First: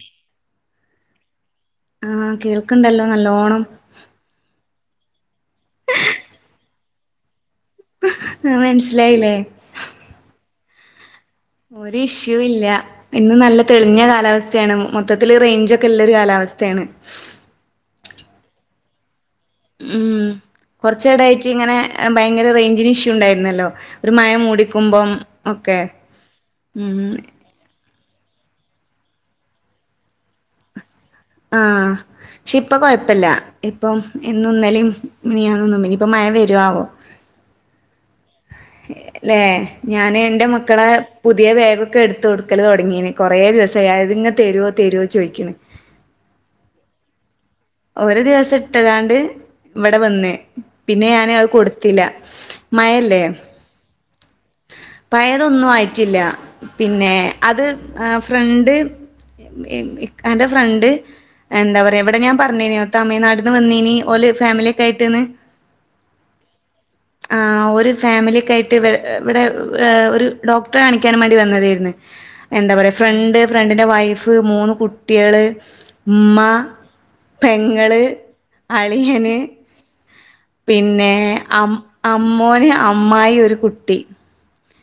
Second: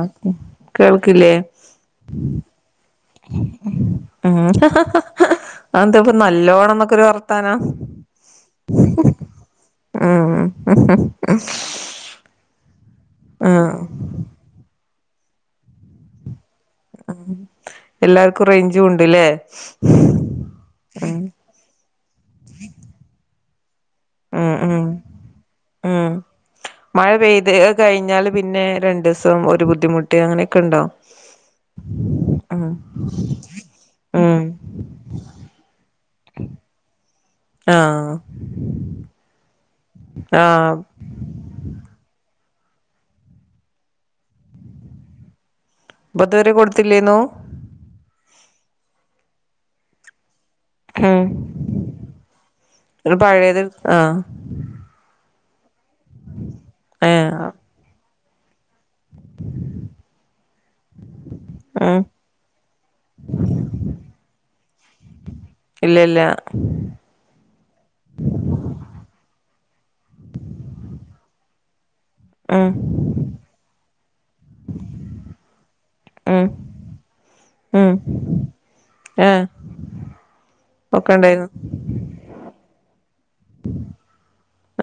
ആ കേൾക്ക്ല്ലേ ആ കേൾക്ണ്ടല്ലോ നല്ലോണം ഉം അതെന്ത ഇപ്പ നല്ലോണം ന്നൊക്കെരു വർത്താനം മനസ്സിലായില്ലേ ഉം ഒരു ഇഷ്യൂ ഇല്ല ഇന്ന് നല്ല ഉം തെളിഞ്ഞ കാലാവസ്ഥയാണ് മൊത്തത്തില് റൈഞ്ച് ഒക്കെ ഉള്ള ഒരു കാലാവസ്ഥ ഉം എല്ലാർക്കു റൈഞ്ചു ഉണ്ട് ലെ ഉം കൊർച്ച്എടായിട്ട് ഇങ്ങനെ ഭയങ്കര റൈഞ്ചിന് ഇഷ്യൂ ഉണ്ടായിരുന്നല്ലോ ഒരു മഴ ഉം ഉം മൂടിക്കുമ്പം ഒക്കെ ഉം ഉം മഴ ഉം പെയ്ത് കഴിഞ്ഞാല് പിന്നെ രണ്ടൂസം ഒരു ബുദ്ധിമുട്ട് അങ്ങനക്കെണ്ടോ ആഹ് പക്ഷെ ഇപ്പ കൊഴപ്പല്ല ഇപ്പം ഉം ഇന്നുന്നലിം മിനിയാന്നൊന്നും ഇനി ഇപ്പം മഴ വരാവൊ ആഹ് ല്ലെ ഞാന് എന്റെ ആഹ് മക്കളെ പുതിയ ബെഗൊക്കെ എടുത്ത് കൊടുക്കല് തൊടങ്ങിന് കുറെ ദിവസായി അത്ങ തരൊ തരൊ ചോയിക്ക്ണ് അപ്പ ഇതു വരെ കൊടുത്തില്ലേന്നു ഒരു ദിവസ ഇട്ട്കാണ്ട് ഇവട വന്ന് പിന്നെ ഉം ഞാന് അത് കൊട്ത്തില്ല ഒരു മഴല്ലേ പഴയത് ആഹ് പയെതൊന്നു ആയിട്ടില്ല പിന്നെ ഏഹ് അത് ഫ്രണ്ട് ഇ ഇക്കാ ന്റെ ഫ്രണ്ട് എന്താ ഉം പറയാ ഇവട ഞാൻ പർഞീനിയോ തമിഴ് നാട്ട്ന്ന് വന്നീനി ഓല് ഫാമിലി ഒക്കെ ആയ്ട്ട്ന്ന് ഇല്ല ഇല്ല ആ ഓര് ഫാമിലിയക്കെ ആയിട്ട് വെ ഇവടെ ഒരു ഡോക്ടറെ കാണിക്കാനും മാണ്ടി വന്നതെയ്ര്ന്നു ഉം എന്താ പറയാ ഫ്രണ്ട് ഫ്രണ്ടിന്റെ വൈഫ് മൂന്ന് കുട്ടിയള് ഇമ്മ ഉം ഉം പെങ്ങള് അളിയന് ഏഹ് പിന്നെ ഒക്കെ ഉണ്ടായിരുന്നു അ അമ്മോന് അമ്മായി ഒരു കു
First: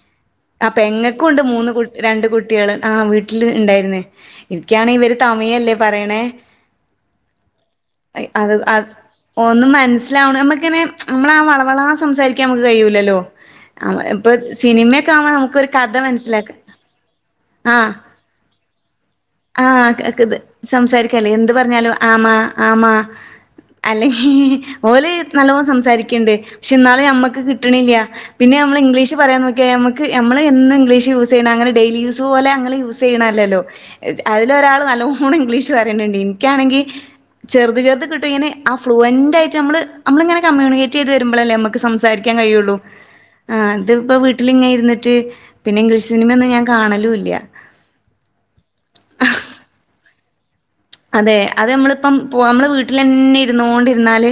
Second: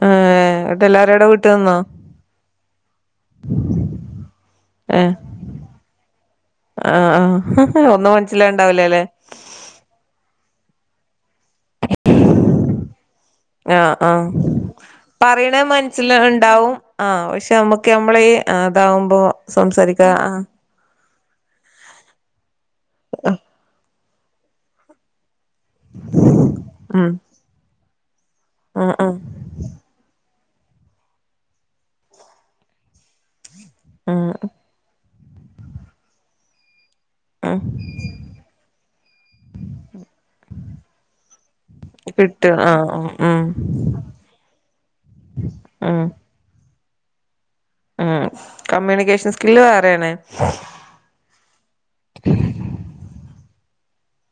ആഏ അ പെങ്ങക്കുണ്ട് മൂന്ന് കു രണ്ട് കുട്ടിയള് ആ വീട്ട്ല് ഇണ്ടായിര്ന്നേ ഇൻക്കാണങ്കി ഏഹ് ഇവര് താ മയല്ലേ പറയണേ ആഹ് ആഹ് ഒന്നും അത് മൻസ്സിലാവ്ണ്ടാവില അത് ലെ ഒന്നും മൻസ്സിലാവ്ണ് നമ്മക്ക്‌ങ്ങനെ മ്മളാ ആ വള വളാ സംസാരിക്കാൻ മ്മക്ക് കഴിഴൂലല്ലോ ഇപ്പ സിനിമ പറിണെ മൻസ്സില് ഇണ്ടാവും ആ പക്ഷെ നമ്മക്ക് ആഹ് നമ്മള ഈ അതാവുമ്പോ ആഹ് സംസാരിക്കാ ക ആ ത് സംസാരിക്കല്ലേ എന്ത് പർഞ്ഞാലും ആമ ആമാ അല്ലെ ഓല് നല്ലോം സംസാരിക്ക്‌ണ്ട് പക്ഷെ ഇന്നാലും ഉം ഞമ്മക്ക് കിട്ട്ണില്ല പിന്നെ നമ്മള് ഉം ഉം ഇംഗ്ലീഷ് പറയാൻ നോക്കിയ ഞമ്മക്ക് നമ്മള് എന്നും ഇംഗ്ലീഷ് യൂസ് ചെയ്യണ അങ്ങനെ ഡെയിലി യൂസ് പോലെ അങ്ങനെ യൂസ് ചെയ്യണല്ലല്ലോ ഉം [unintelligible] അതിലൊരാള് നല്ലോം ണം ഇംഗ്ലീഷ് പറയുന്നുണ്ട് ഇനിക്കാണെങ്കി ഉം ചെറുത് ചെറുത് കിട്ടും ഇങ്ങെനെ ആ ഫ്ലുവന്റായിട്ട് നമ്മള് നമ്മളിങ്ങനെ കമ്മ്യൂണിക്കേറ്റ് ചെയ്ത് വെരുമ്പളല്ലേ നമ്മക്ക് സംസ് സംസാരിക്കാൻ കിട്ടും കഴിയൂള്ളൂ ആഹ് ഉം ഉം ആഹ് ഇത്പ്പോ വീട്ടില് ഇങ്ങനെ ഇര് ന്നിറ്റ് പിന്നെ ഉം ഇംഗ്ലീഷ് സിനിമയൊന്നും ഞാൻ കാണലൂല്ല ഉം കമ്മ്യൂണിക്കേഷൻ സ്ക്കില്ല് അറിയണെ അതെ അത് നമ്മളിപ്പം പോ നമ്മുടെ വീട്ടിലെന്നെ ഇരുന്നോണ്ടിരുന്നാല്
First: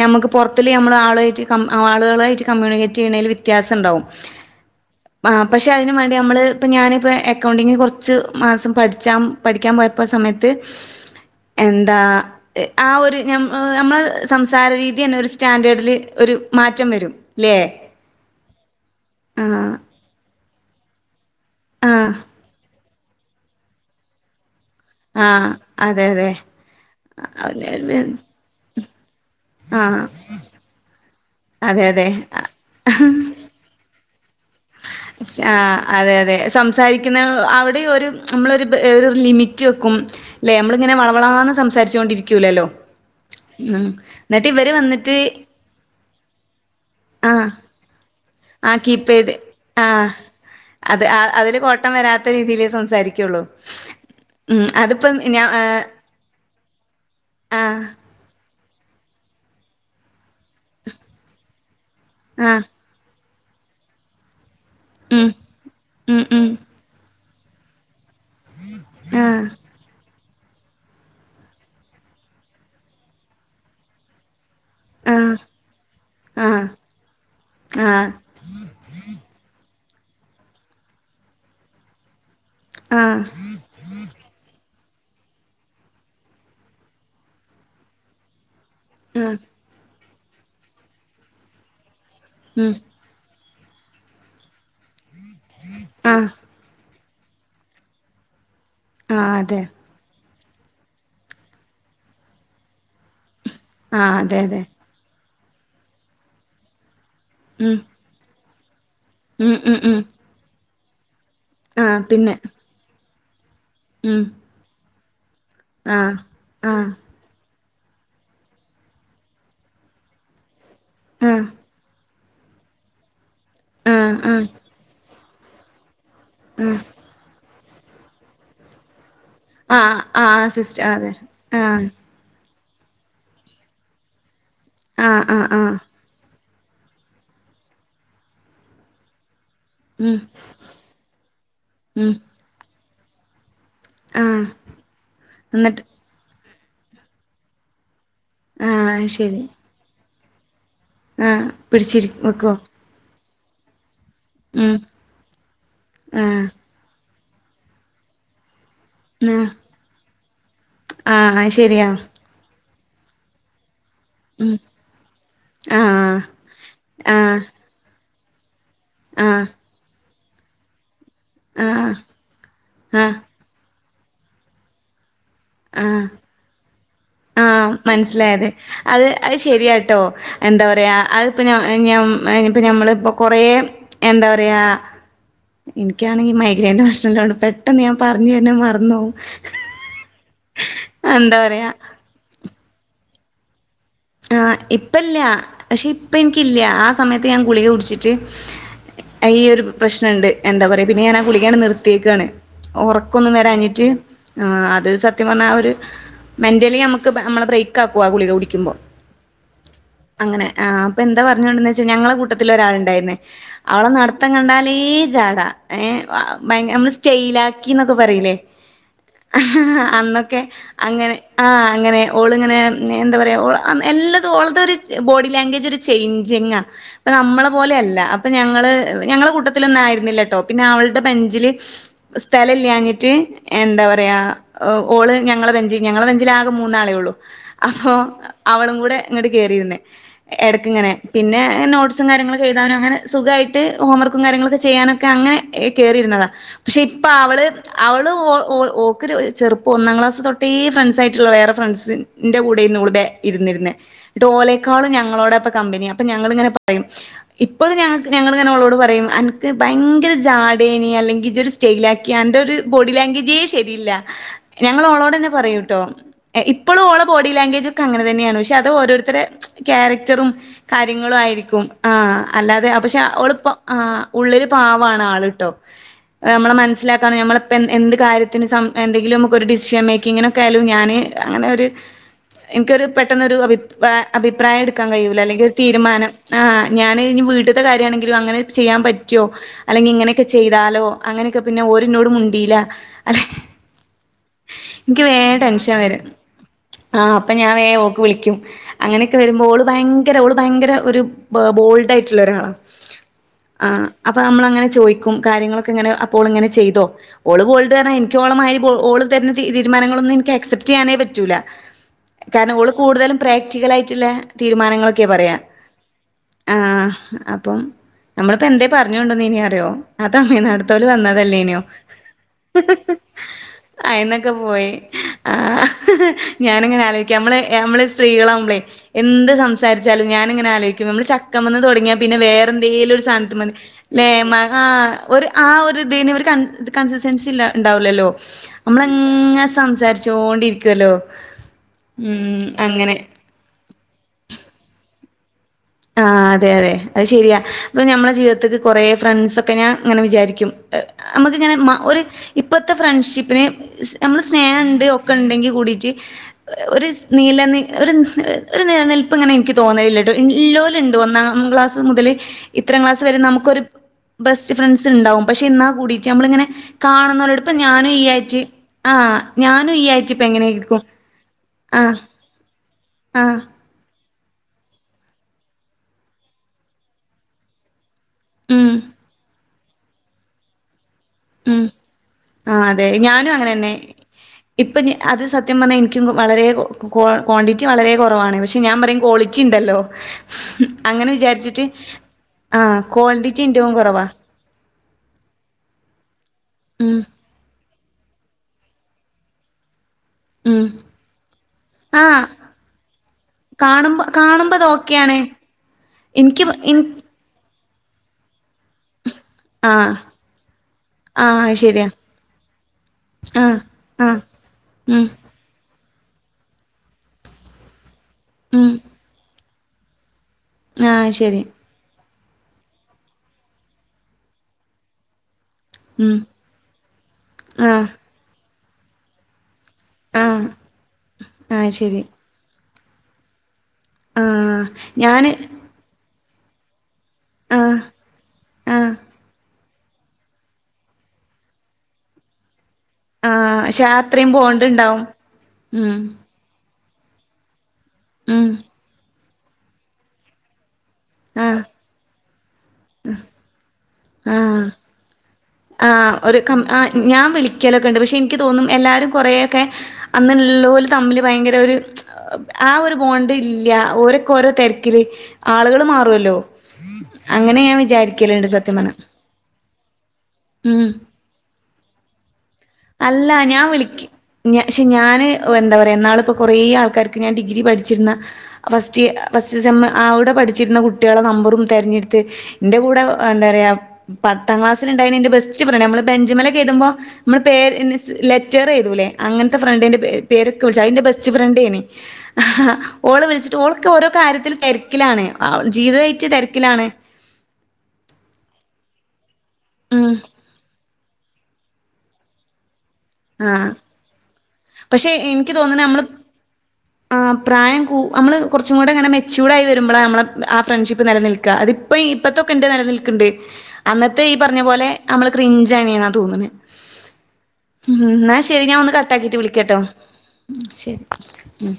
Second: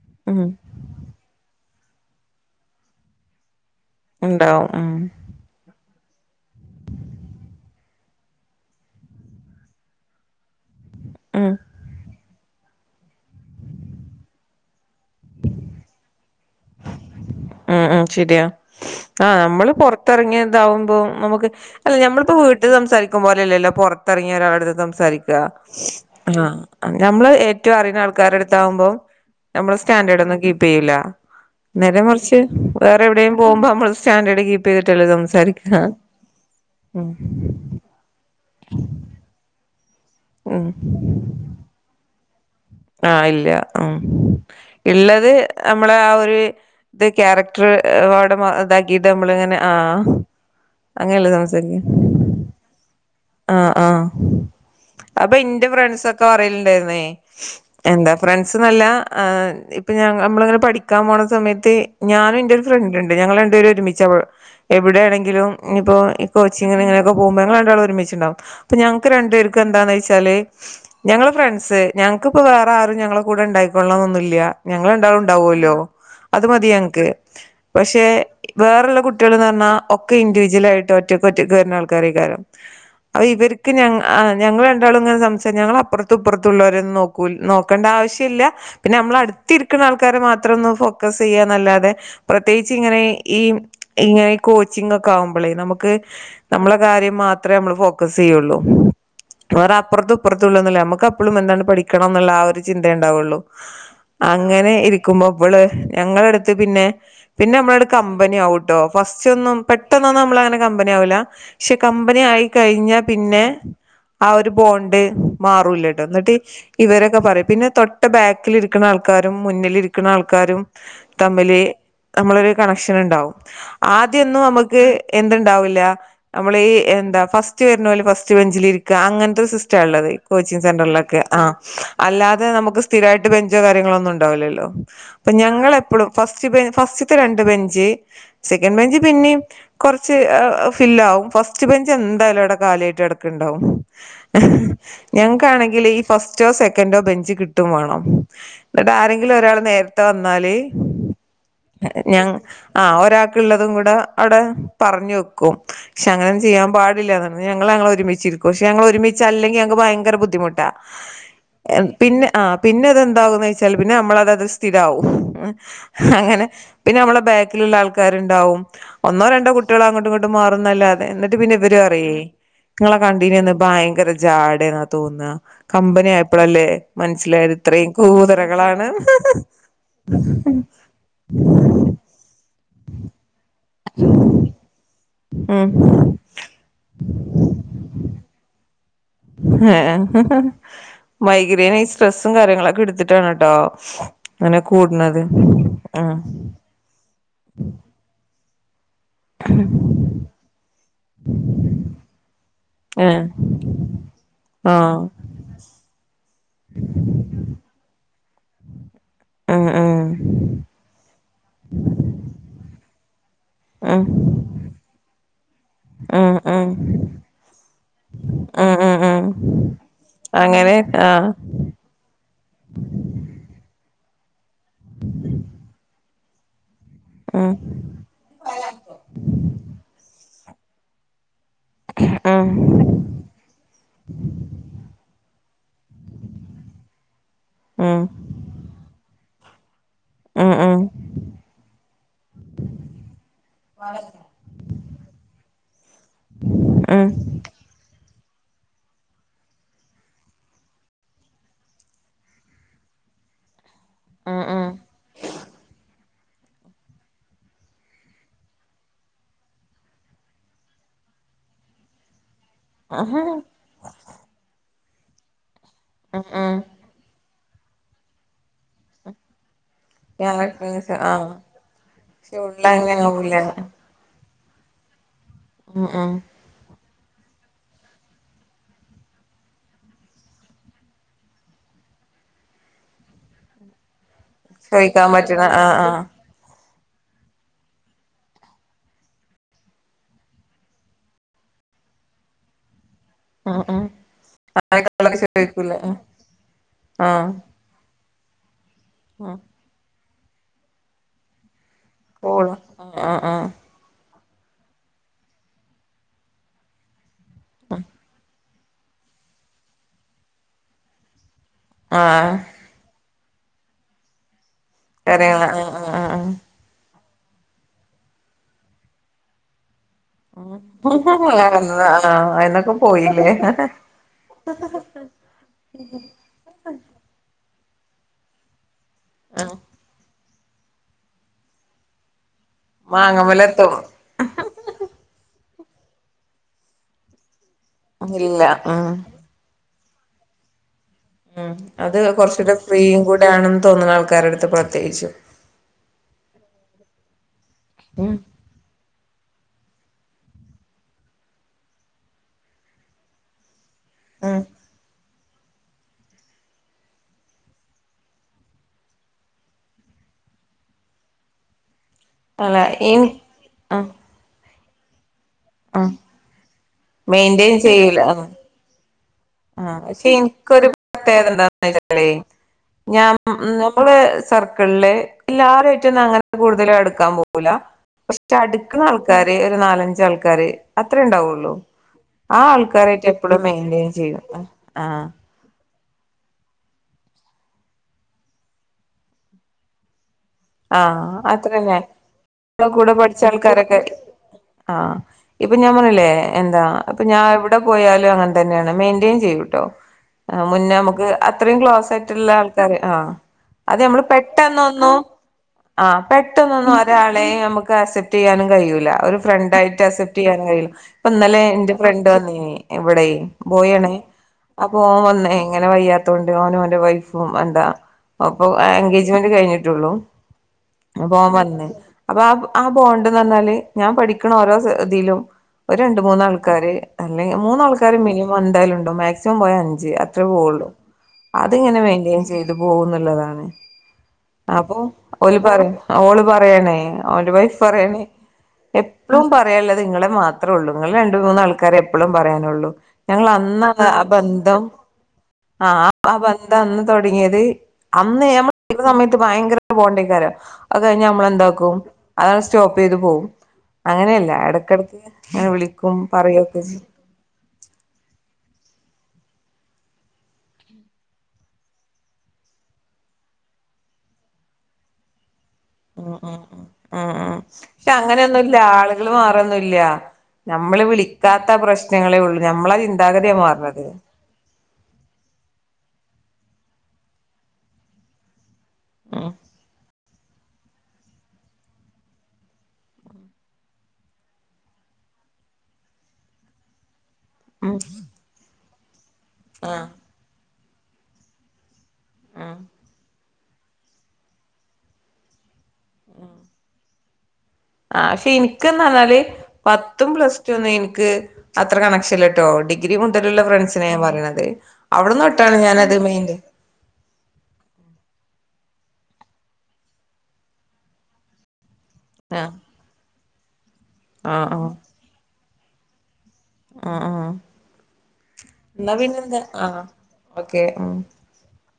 ഞമ്മക്ക് ഉം പൊറത്ത്ള്ള ള് ഞമ്മള് ആളുവായിറ്റ് കം ആളുകളുവായിറ്റ് കമ്മ്യൂണിക്കേറ്റ് ചെയ്യണേല് വ്യത്യാസം ഇണ്ടാവും. ഇണ്ടാവും ഉം ആഹ് പക്ഷെ അതിനും വാണ്ടി നമ്മള് ഇപ്പോ ഞാനിപ്പോ എക്കൗണ്ടിങ്ങിന് കൊറ ച്ച് മാസം പഠിച്ചാം പഠിക്കാൻ പോയപ്പ സമയത്ത് ഉം എന്താ ആ ഒരു ഞമ് ഞമ്മളെ സംസാര രീതി തന്നെ ഒരു സ്റ്റാൻഡേഡില് ഒരു മാറ്റം വരും. ല്ലേ ഉം ഉം ശരിയാ ആഹ് നമ്മള് പൊറ ത്തെറങ്ങി ഇതാവുമ്പോ നമ്മക്ക് അല്ല ആഹ് ഞമ്മളിപ്പോ വീട്ട് സംസാരിക്കും പോലെയല്ലല്ലോ പൊറത്തെറങ്ങി ഒരാളെടുത്ത് സംസാ സാരിക്കാ ആഹ് അതെ അതെ. ആഹ് ഞമ്മള് ഏറ്റോം അറിയണ ആൾക്കാരെടുത്താവുമ്പം നമ്മള് ആഹ് സ്റ്റാൻഡേർഡൊന്നും കീപ്പ് ചെയ്യില്ല അതെ ന്നേരം കൊറച്ച് അതെ വേറെ എവിടെ പോകുമ്പോ നമ്മള് സ്റ്റാൻഡേഡ് കീപ്പ് ചെയ്തിട്ടല്ലേ സ് സംസാരിക്കാ ആഹ് അതെ അതെ സംസാരിക്കുന്ന അവിടെ ഒരു നമ്മളൊരു ബ ലിമിറ്റ് റ്റ് വെക്കും ല്ലേ ഉം നമ്മളിങ്ങനെ വളവളാണെന്ന് സംസാരിച്ച് കൊണ്ടിരിക്കൂല്ലല്ലോ ആഹ് ഇല്ല ഉം വന്നിട്ട് ഇള്ളത് നമ്മളെ ആ ഒരു ഇത് ആ ക്യാരക്ടറ് ഏഹ് അവിടെ ഇതാക്കിയിട്ട് നമ്മളിങ്ങനെ ആഹ് അത് അ അങ്ങനെയല്ലേ അതില് കോട്ടം സംസാരിക്കാ വരാത്ത രീതിയില് സംസാരിക്ക് ആഹ് ആഹ് അപ്പൊ ഞാ ആ ഇന്റെ ഫ്രണ്ട്സ് ഒക്ക് പ്പ പറയല്ണ്ടായിരുന്നെ ആ എന്താ ഫ്രണ്ട് സ്ന്നല്ല ആഹ് ഇപ്പൊ ഞാ നമ്മളിങ്ങനെ പഠിക്കാൻ പോണ സമയത്ത് ഞാനും ആ ഇന്റെ ഒരു ഫ്രണ്ട് ഇണ്ട് ണ്ട് ഞങ്ങള് രണ്ട് പേരും ഒരുമിച്ചാ [unintelligible] ഉം എവിടെയാണെങ്കിലും ഇനിയപ്പോ ഉം ഈ ഉം കോച്ചിങ്ങിന് ഇങ്ങനൊക്കെ പോകുമ്പോ ഞങ്ങള് രണ്ടാളും ഒരുമിച്ചുണ്ടാവും അപ്പൊ ഞങ്ങക്ക് ആ രണ്ടു പേര്ക്കും എന്താന്ന് ചോയിച്ചാല് ഞങ്ങള് ഫ്രണ്ട്സ് ഞങ്ങക്ക്പ്പോ വേറെ ആരും ഞങ്ങളെ കൂടെ ഇണ്ടായിക്കോളണന്നൊന്നും ഇല്ല ഞങ്ങള് ആ രണ്ടാളും ഇണ്ടാവല്ലോ ആ അത് മതി ഞങ്ങക്ക് ആ പക്ഷേ വേറെള്ള കുട്ടികള്ന്ന് പറഞ്ഞാ ഒക്കെ ഇൻഡിവിജ്വൽ ആയിട്ട് ഒറ്റക്കൊറ്റക്ക് കേറുന്ന ആൾക്കാരായിക്കാരം ആ അപ്പൊ ഇവരിക്ക് ഞങ്ങ ആഹ് ഞങ്ങള് രണ്ടാളും ഇങ്ങനെ സംസാ ഞങ്ങളപ്പർത്തും ഇപ്പർത്തുള്ളവരേം ഒന്നും നോക്കോല്ല നോക്കണ്ട ആവശ്യോല്ല പിന്നെ നമ്മളെ ആ അടുത്തിരിക്കുന്ന ആൾക്കാരെ മാത്രം ഒന്ന്ന് ഫോക്കസ് ചെയ്യാന്നല്ലാതെ ഉം പ്രത്യേകിച്ച് ഇങ്ങനെ ഈ ഇങ്ങനെ ഈ കോച്ചിങ്ങക്കെ ആകുമ്പളേ നമ്മക്ക് ആ നമ്മളെ കാര്യം മാത്രേ നമ്മള് ഫോക്കസ് ചെയ്യുള്ളൂ ആഹ് അതെ അപ്പർത്തു ഇപ്പർത്തു ഇള്ളയൊന്നുവല്ല നമ്മക്ക് അപ്പളും എന്താണ് പഠിക്കണന്നുള്ള ആ ഒരു ചിന്തയെ ഉണ്ടാവുള്ളു ആ അതെ അതെ അങ്ങനെ ഇരിക്കുമ്പോ ഇവള് ഞങ്ങളെടുത്ത് പിന്നെ പിന്നെ ഉം നമ്മളാട് കമ്പനി ആവൂട്ടോ ഫസ്റ്റ് ഉം ഒന്നും ഉം ഉം പെട്ടെന്നൊന്നും നമ്മളങ്ങനെ കമ്പനി ആവൂല ക്ഷെ ആഹ് കമ്പനി പിന്നെ ആയി കഴിഞ്ഞാ പിന്നെ ഉം ആ ഒരു ബോണ്ട് മാറൂല്ലാട്ടോ ആഹ് എന്നിട്ട് ആഹ് ഇവരൊക്കെ പറയും പിന്നെ തൊട്ട് ട്ട് ബാക്കിലിരിക്കണ ആൾക്കാരും മുന്നിലിരിക്കണ ആൾക്കാരും ആഹ് തമ്മില് നമ്മളൊരു കണക്ഷൻ ഇണ്ടാവും ആഹ് ആദ്യൊന്നും ആഹ് നമ്മക്ക് എന്ത്ണ്ടാവില്ല നമ്മള് ഈ ആഹ് എന്താ ഫസ്റ്റ് വെരണോല് ഫസ്റ്റ് ബെഞ്ചിലിരിക്ക് ക്കാ അങ്ങൻത്തെ സിസ്റ്റാ ആഹ് ഇള്ളത് ഈ ആഹ് കോച്ചിങ് സിസ്റ്റർ അതെ സെന്ററിലൊക്കെ ആഹ് അല്ലാതെ നമ്മക്ക് സ് സ്ഥിരായിട്ട് ബെഞ്ചോ കാര്യങ്ങളോ ഒന്നും ഇണ്ടാവില്ലല്ലോ ആഹ് അപ്പൊ ആഹ് ആഹ് ഞങ്ങളെപ്പ് പ്പളും ഫസ്റ്റ് ബെ ഫസ്റ്റത്തെ രണ്ട് ബെഞ്ച് സെക്കൻഡ് ബെഞ്ച് പിന്നേം ഉം കുറച്ച് ഫില്ല ആാവും ഫസ്റ്റ് ബെഞ്ച് ഉം എന്തായാലും അവിടെ കാലി ആയിട്ട് കെടക്കുണ്ടാവും ആഹ് എന്നിട്ട് ഞങ്ങക്കാണെങ്കിൽ ഈ ഫസ്റ്റോ സെക്കൻഡോ ബെഞ്ച് കിട്ടും വണം എന്നിട്ട് ആഹ് ആരെങ്കിലും ശരി ഒരാള് നേരത്തെ വന്നാല് ആഹ് പിടിച്ചിരി ഞാ വെക്കോ ആ ഒരാൾക് ഉള്ളതും കൂടെ അവിടെ ഉം പറഞ് വെക്കും പക്ഷെ അങ്ങനും ആഹ് ചെയ്യാൻ പാടില്ല ഞങ്ങ ങ്ങൾ ഒരുമിച്ചിരിക്കും പക്ഷെ ങ്ങൾ ഒരുമി ആഹ് ച്ചാഅല്ലങ്കിൽക്ക് ഭയങ്കര ബുദ്ധിമുട്ടാ ആഹ് ഹെ ശരിയാ പിന്നെ അഹ് പിന്നെതെന്താകന്ന് വെച്ചാൽ പിന്നെ നമ്മള പിന്നത് ഉം സ്ഥിരവും ആഹ് അങ്ങനെ പിന്നെ നമ്മളെ ആഹ് ബാക്കിലുള്ള ആൾക്കാരുണ്ടാവും ഒന്നോ ആഹ് രണ്ടോ കുട്ടികളോ അങ്ങോട്ടും ഇങ്ങോട്ടും മാറുന്നതല്ലാതെ എന്നിട്ട് പിന്നെ ഇവരും ആഹ് പരിംനിങ്ങളെ ആഹ് കണ്ടി ന്നന്ന ഭയങ്കര ജാട എന്നാ തോന്ന കമ്പനി ആയപ്പോളല്ലേ ആഹ മനസിലായത് അത് അഹ് ശരിയാട്ടോ എന്താ പറയാ അഹ് പ്പോ ഞാ ഞാ അഹ് ഇപ്പ നമ്മളിപ്പോ കൊറ എന്താ പറയാ ഉം എനിക്കാണെങ്കി മൈഗ്രൈന്റെ പ്രശ്നണ്ട് പെട്ടെന്ന് ഞാൻ പറഞ്ഞു തരുന്നദ് മറന്നേവും എന്താ പറയാ മൈഗ്രൈൻ ഈ സ്ട്രെസ്സും കാര്യങ്ങളൊക്കെ ഇടുത്തിട്ടാണ് ട്ടോ ആ അങ്ങനെ ഇപ്പല്ല കൂടണത് പക്ഷേ ഇപ്പം ആഹ് എനിക്കില്ല ആ സമയത്ത് ഞാൻ ഗുളിക കുടിച്ചിട്ട് ഈ ഒരു പ്രശ്നംണ്ട് എന്താ പറയാ പിന്നെ ഞാൻ ആ കുളിക്കാണ് നിർത്തിക്കയാണ് ആഹ് ഉറക്കൊന്നും വരാഞ്ഞിട്ട് ആ് അത് സ ത്യം ആഹ് പർന്നാ ആ ഒര് മെന്റലി അമ്ക്ക് അമ്മളെബ്രേക്ക് ആക്കു ആ ഗുളിക കുടിക്കുമ്പോ ആഹ് ആഹ് അങ്ങനെ ആ അപ്പെന്താ പറഞ്ഞുണ്ടന്ന്ച്ചാ ഞങ്ങളെ കൂട്ടത്തിലരാളുണ്ടായിര്ന്നേ അവളെ ആഹ് നടത്തം കണ്ടാലേ ജാടാ ഏ ആഹ് ആഹ് ഭയ ആഹ് നമ്മള് സ്റ്റെലാക്കിന്നൊക്കെ പറിലെ ആഹ് ആഹ് ആഹ് അന്നൊക്കെ അങ്ങനെ ആ അങ്ങനെ ഓള്ങ്ങനെ എന്തപറയ ഓള് അ എല്ലതും ഓള്തൊരു ബോഡി ലാംഗ്വേജ് ഒരു ചേഞ്ചിങ്ങ ഇപ്പ നമ്മളെ ഉം പോലെയല്ല അപ്പഞങ്ങള് ഞങ്ങളെകൂട്ടത്തിലൊന്നായിരുന്നില്ലട്ടോ പിന്നെ അവള്ടെ ബെഞ്ചില് ഉം സ്ഥലല്ല്യാഞ്ഞി റ്റ് എന്താ പറയാ ഓള് ഞങ്ങളെബെഞ്ച് ഞങ്ങളെബെഞ്ചിലാകെ മൂന്നാളെ ഒള്ളു അപ്പൊ ഉം അവളും കൂടെ ഇങ്ങട്ട് കേറിരുന്നേ ഉം ഉം എടക്ക്‌ങ്ങനെ പിന്നെ നോട്ട്സും കാര്യങ്ങളൊക്കെ എഴുതാനും അങ്ങനെ സുഖായിട്ട് ഹോംവർക്കും കാര്യങ്ങളൊക്കെ ചെയ്യാനൊ ക്കെ അങ്ങനെ കേയറിര്ന്നതാ പഷെ ഇപ്പ ഉം അവള് അവള്ഓൾ ഓൾ ഓക്ക്‌ ചെറുപ്പൊ ഒന്നാം ക്ലാസ് തൊട്ടേ ഫ്രണ്ട്സായിട്ടുള്ള വേറെ ഫ്രണ്ട്സ് ന്റെ കൂടെയിരുന്നു ബെ ഇരുന്നിരുന്നേ ഇട്ട് ഉം ഓലെക്കാളും ഞങ്ങളോടാപ്പ കമ്പനി അപ്പൊ ഞങ്ങിള്ങ്ങനെ പറയും ഇപ്പഴും ഞങ്ങക്ക് ഞങ്ങള്ങ്ങനെ ഓളോട് പറയും അൻക്ക് ഭയങ്കര ജാടേനി അല്ലെങ്കിൽ ഇജൊരു സ്റ്റെയിലാക്കി അന്റൊര് ബോഡി ഉം ലാംഗ്വേജേ ശരില്ല ഞങ്ങ ഓളോടന്നെ പറയൂട്ടോ ഉം ഉം ഇപ്പളും ഓള ബോഡി ലാംഗ്വേജ് ഒക്കെ അങ്ങനെ തന്നെയാണ് പക്ഷെ അത് ഓരോരുത്തരെ ക്യാരറ്ററും ഞായറാഴ്ച കാര്യങ്ങളും ആഹ് ആയിരിക്കും ആഹ് പക്ഷെ ഉള്ള അല്ലാതെ അങ്ങനെ പഷെ ആവൂല ഓള്പ്പം ആഹ് ഉള്ളില് പാവാണ് ആള്ട്ടോ ആഹ് ആഹ് ഹെ നമ്മള മൻസിലാക്കാനും നമ്മളിപ്പ എന്ത് കാര്യത്തിന് സം എന്തെങ്കിലും നമുക്ക് ഒരു ഡിസിഷൻ മേക്കിങ്ങിന് ക്കയാലും ഞാന് അങ്ങനെ ഒര് ഇൻക്കൊരു പെട്ടൊന്നൊരു അവിപ്ര അഭിപ്രായടുക്കാൻ ചോയിക്കാൻ കയുല്ല പറ്റണ അല്ലെങ്കിൽ ഒരു ആഹ് ആഹ് തീരുമാനം ആഹ് ഞാന് ഇഞ് വീട്ടത്തെ കാര്യാണെങ്കിലും അങ്ങനെ ചെയ്യാൻ പറ്റൊ അല്ലെങ്കിൽ ഇങ്ങനൊക്കെ ചെയ്താലോ അങ്ങനൊക്കെ പിന്നെ ഓര്ന്നോട് മുണ്ടീല അല്ലെ ഉം ഉം ഇന്ക് അങ്ങനൊക്കെ വേം ടെൻഷൻ ചോദിക്കൂലേ വരും ആഹ് അപ്പം ഞാൻ വേം ഓക്ക് വിളിക്യും അങ്ങനൊക്കെ ആഹ് വരുമ്പോ ഓള് ഭയങ്കര ഓള് ഭയങ്കര ഒരു ബ ബോൾ ടായിറ്റുള്ള ഒരാളാ കോള് ആഹ് അപ്പ അമ്മള് അങ്ങനെ ചോയ്ക്കും കാര്യങ്ങളൊക്കെ ഇങ്ങനെ അപ്പോള്ങ്ങനെ ചെയ്തോ ഓള്ഗോൾഡ്ഞ്ഞാ ഇന്ക് ഓളെമായിരി ബൊ ഓള് തര്ണ തീര്മാഞങ്ങളൊന്ന് ഇന്ക് എക്സെപ്റ്റ് യ്യാനേ പറ്റൂലാ ആഹ് കാരണം ഓള് കൂടുതലും പ്രാക്ടിക്കലായിറ്റ്ല്ല തീരുമാനങ്ങള് കര്യങ്ങള് ആഹ് ആഹ്‌ അഹ്‌ ആഹ് അപ്പം നമ്മളിപ്പോ എന്താ പറഞ്ഞോണ്ടന്നിന് അറിയോ അ തമിഴ്‌നാട്ട്ത്തോല് ആഹ് വന്നതല്ലെന്യോ ആഹ് ആഹ് അയിന്നൊക്കെ പോയില്ലേ അയിന്നൊക്കെ പോയി. ഹ് ആഹ് അഹ് ഹ് ഹ് ഞാന്ങ്ങനെ ആലോയിക്കാ അമ്മള് അമ്മള് സ്ത്രീകളാഉമ്പളെ എന്ത് ആഹ് സംസാരിച്ചാലും ഞാനിങ്ങനെ ആലോയ്ക്യും നമ്മള് ചക്കമന്ന് തുടങ്ങിയ പിന്നെ വേറെ എന്തേലും ഒരു സ്ഥാനത്ത്മ്മന്ന് മാങ്ങമ്മലെത്തും ലെ മഹാ ഒരു ആ ഒര്തിന് ഒര് കൺ കൺസസൻസില്ല ഇണ്ടാവുലല്ലോ. ഇല്ല ഉം നമ്മളങ്ങനെ സംസാരിച്ചോണ്ടിരിക്കുവല്ലൊ ഉം അത് കൊറച്ചൂടെ ഫ്രീയും കൂടെ ആണെന്ന് തോന്ന്ണ ആൾക്കാരട്ത്ത് പ്രത്യേയിച്ചു ആഹ് അതെ അതെ അഹ്ശരിയാ ഇപ്പ ഞമ്മെളെ ഉം ജീവിതത്ത്ക്ക് കൊറേ ഫ്രണ്ട്സൊക്കെ ഞാൻ ഇങ്ങനെ വിചാരിക്യും. നമുക്കിങ്ങനെ മ ഒര് ഇപ്പത്തെ ഫ്രൻഷിപ്പിന് സ് നമ്മള് ഉം സ്നേഹണ്ട് ഒക്കെ ണ്ടെങ്കി കൂടിട്ട് ഒര് നീല നി ഒരു നിലനിൽപ്പ് ഇങ്ങനെ ഇൻക്ക് തോന്നലില്ലട്ടോ ഇ ഇല്ലോല്ണ്ട് ഒന്നാം ക്ലാസ് മുതല് അല്ല ഇത്രാംക്ലാസ് ഇനി വരെ നമുക്കൊരു ആഹ് ബെസ്റ്റ് ഫ്രൻസ് ഇണ്ടാവും പഷെ ഇന്നാ ആഹ് കൂടിട്ട് നമ്മളിങ്ങനെ കാണുന്നലോട് മെയിന്റെയിൻ ഇപ്പം ഞാന് ചെയ്യൂല ഇയ്യായിറ്റ് ആഹ് ഞാനും ആഹ് പഷെ ഈയായിട്ട് ഇപ്പ ഇൻക്കൊരു എങ്ങനെയിരിക്കും ആഹ് പ്രത്യേകതന്താന്ന്ച്ചാല് ഞാം ഉം ആഹ് ഞമ്മള് സർക്കിൾല് എല്ലാരായിറ്റുന്നും അങ്ങനെ കൂടുതലു അടുക്കാൻ പോവൂല ഫസ്റ്റ് ഉം അടുക്കുന്ന ആൾക്കാര് ഒരു നാലഞ്ചൾക്കാര് അത്രേ ഉണ്ടാവൊള്ളൂ ഉം ആ ആഹ് അതെ ആൾക്കാരായിട്ട് ഞാനും എപ്പോഴും അങ്ങനെന്നെ. മെയിന്റ്റെയിൻ ചെയ്യും ഇപ്പൊ ഞ് ആഹ് അത് സത് സത്യം പറഞ്ഞാൽ എനിക്ക് വളരെ ക്വണ്ടിറ്റി വളരെ കുറവാണ് പക്ഷെ ഞാൻ പറയും ക്വാളിറ്റി ഉണ്ടല്ലോ അങ്ങനെ ആഹ് വിചാരിച്ചിട്ട് അത്രന്നെ ആ മ്മളെ കൂടെ പഠിച്ച ക്വാണ്ടിറ്റി ന്റവും ആൾക്കാരൊക്കെ കുറവാ. ആഹ് ഇപ്പൊ ഞാൻ പറഞ്ഞില്ലേ എന്താ ഉം അപ്പൊ ഞാൻവി വിടെ പോയാലും അങ്ങനെ തന്നെയാണ് മെയിന്റെയിൻ ചെയ്യൂട്ടോ ആ് ഉം മുന്നേ മുക്ക് അത്രയും ക്ലോസ് ആഹ് ആയിട്ടുള്ള ആൾക്കാാര് ആ അത് കാണുമ്പോ നമ്മള് കാണുമ്പോ അത് പെട്ടെന്നൊന്നും ഓക്കെയാണ്. ആഹ എനിക്ക് പെട്ടെന്നൊന്നും ഇൻ ഒരാളെയും നമുക്ക് അക്സെപ്റ്റ് ചെയ്യാനും കഴിയൂല ഒരു ഫ്രണ്ടായിട്ട് ആഹ് അസെപ്റ്റ് ചെയ്യാൻ കഴയില്ല ആഹ് ഇപ്പൊന്നലെ അത് എന്റെ ശരിയാ. ഫ്രണ്ട് വന്നിനി എവിടെയ് ആഹ് ബോയ്ണേ ആഹ് ആപ്പോം ഉം വന്നേ ഇങ്ങനെ വയ്യാത്ത ണ്ട് ഓനുംഓന്റെ വൈഫും എന്താ അപ്പൊ ഉം എൻഗേജ്മെന്റ് കഴിഞ്ഞിട്ടുള്ളു ആഹ് അപോൻ ശരി പറഞ് അപ്പൊ ആ ആ ബോണ്ട്ന്ന് പറഞ്ഞാല് ഞാൻ പഠിക്കണ ഓരോസ് തിലും ഒരു രണ്ട് ഉം മൂന്നാൾക്കാാര് ആഹ് അല്ലെമൂന്നാൾക്കാർ മിനിമം എന്തായാലും ഉണ്ടകും മാക്സിം ച്ചം പോയ അഞ്ച് അത്രേ ആഹ് പോവുള്ളു. ആഹ് അതിങ്ങനെ ശരി മെയിന്റയിൻ ചെയ്ത് പോവന്നുള്ളതാണ് ആഹ് അപ്പൊ ഞാന് റീം ഓള് പറാണേ ഓന്റെ വൈഫ് ആഹ് പറാണേ ആഹ് എപ്പഴും പറ പറയാനുള്ളത് ങ്ങളെ മാത്രേ ഉള്ളൂ നിങ്ങൾ രണ്ട് മൂന്നാൾക്കാരെ എപ്പളും പറയാനുള്ളൂ ഞങ്ങ ആഹ് അന്നാ പക്ഷെ ആ അത്രയും ബന്ധം ബോണ്ട് ഉണ്ടാവും ആ ഉം ബന് ന്ധം അന്ന് തുടങ്ങിയത് അന്ന് ഉം ഞമ്മ [unintelligible] സമയത്ത് ഭയങ്കര ബോണ്ടേക്കാരോ അത് കഴിഞ്ഞ ആഹ് മ്മളെന്താക്കും അതാണ് സ്റ്റോപ്പ് യ്ത് പോവും അങ്ങനെയല്ല ആഹ് ഇടക്കിടക്ക്ങ്ങനെ അങ്ങനെ വിളിക്കും പറയൊക്കെച് ഉം ഞാൻ വിളിക്കലൊക്കെണ്ട് പക്ഷേ എനിക്ക് തോന്നും എല്ലാരും കുറേയൊക്കെ അന്ന്ള്ളോല് തമ്മില് ഭയങ്കര ഒര് ജ് ആ ഒരു ബോണ്ട് ഇല്ല്യ ഓരോക്കോരോ തിരക്കില് ആളുകൾ ഉം മാറുവല്ലോ ഉം ഉം ഉം ഉം അങ്ങനെ ഞാൻ ക്ഷെ വിചാരിക്കലുണ്ട് അങ്ങനെയൊന്നുല്ല സത്യം പറഞ്ഞ ആളുകൾ മാറൊന്നുല്ല നമ്മള് ഉം വിളിക്കാത്ത പ്രശ്നങ്ങളേ ഉള്ളൂ നമ്മള അല്ല ഞാൻ വിളിക്ക്! ഞ ക്ഷെ ഞാന് ഒഎന്താ പറയുക ന്നാള്പ്പോ കുറേ ആൾക്കാർക്ക് ഞാൻ ഡിഗ്രി പഠിച്ചിരുന്ന അ ഹ് ഉം ഫസ്റ്റ്ഫസ്റ്റ്സെമ്മ് ആ അവിടെ പഠിച്ചിരുന്ന കുട്ടികളെ നമ്പറും തിരഞ്ഞെടുത്ത് എന്റെ കൂടെ എന്ത പറയാ പത്താം ക്ലാസ്സിലിണ്ടയിന് എന്റെ ബെസ്റ്റ് ഫ്രണ്ട് നമ്മള് ബെഞ്ചുമേൽ ക്കെഴതുമ്പോ നമ്മൾ ഉം പേര്ൻസ് ലെറ്റർ എഴുത്തൂലെ അങ്ങനത്തെ ആഹ് ഫ്രണ്ടൻറെ പേ പേരൊക്കെ വിളിച്ചു അതിൻ്റെ ബെസ്റ്റ് ഫ്രണ്ടേെനു ഉം ആഹ് ഓള് വിളിച്ചിട്ട് ഓൾക്ക് ഓരോ കാര്യത്തില് തിരക്കിലാണ് ജീവിതാറ്റ് തിരക്കിലാണ് ആഹ് പക്ഷെ എനക്ക് പറഞ്ഞാല് പത്തും ഉം പ്ലസ്ടും ഒന്നു എനിക്ക് അത്ര കണക്ഷൻ ഇല്ലട്ടോ ഡിഗ്രി മുണ്ടലുള്ള ആഹ് ഫ്രണ്ട്സിനെ ഞാ പറയണത് അവിടന്ന് തൊട്ടാണ് ഞാനത് മെയിൻറ് ഉ ആഹ് പ്രായം കൂ നമ്മൾ കുറച്ചും കൂടെ അങ്ങനെ മെച്യൂർഡ് ആയി വരുമ്പോളാ നമ്മൾ ആഹ് ഫ്രണ്ട്ഷിപ്പ് നിലനിൽക്കുക അത് ഇപ്പൊ ആ ഇപ്പത്തൊക്കെ എന്ത നിലനിൽക്കണ്ട് അന്നത്തെ ഈ ആ ആ പറഞ്ഞ പോലെ നമ്മള് ക്രിഞ്ചങ്ങന്നാ തോന്നുന്നത് ആ ആ ഉം എന്ന ശരി ഞാൻ എന്നാ ഒന്ന് കട്ട ആക്കിട്ട് പിന്നെന്താ ആ വിളിക്കട്ടോ ഓക്കെ ശരി ഉം ഉം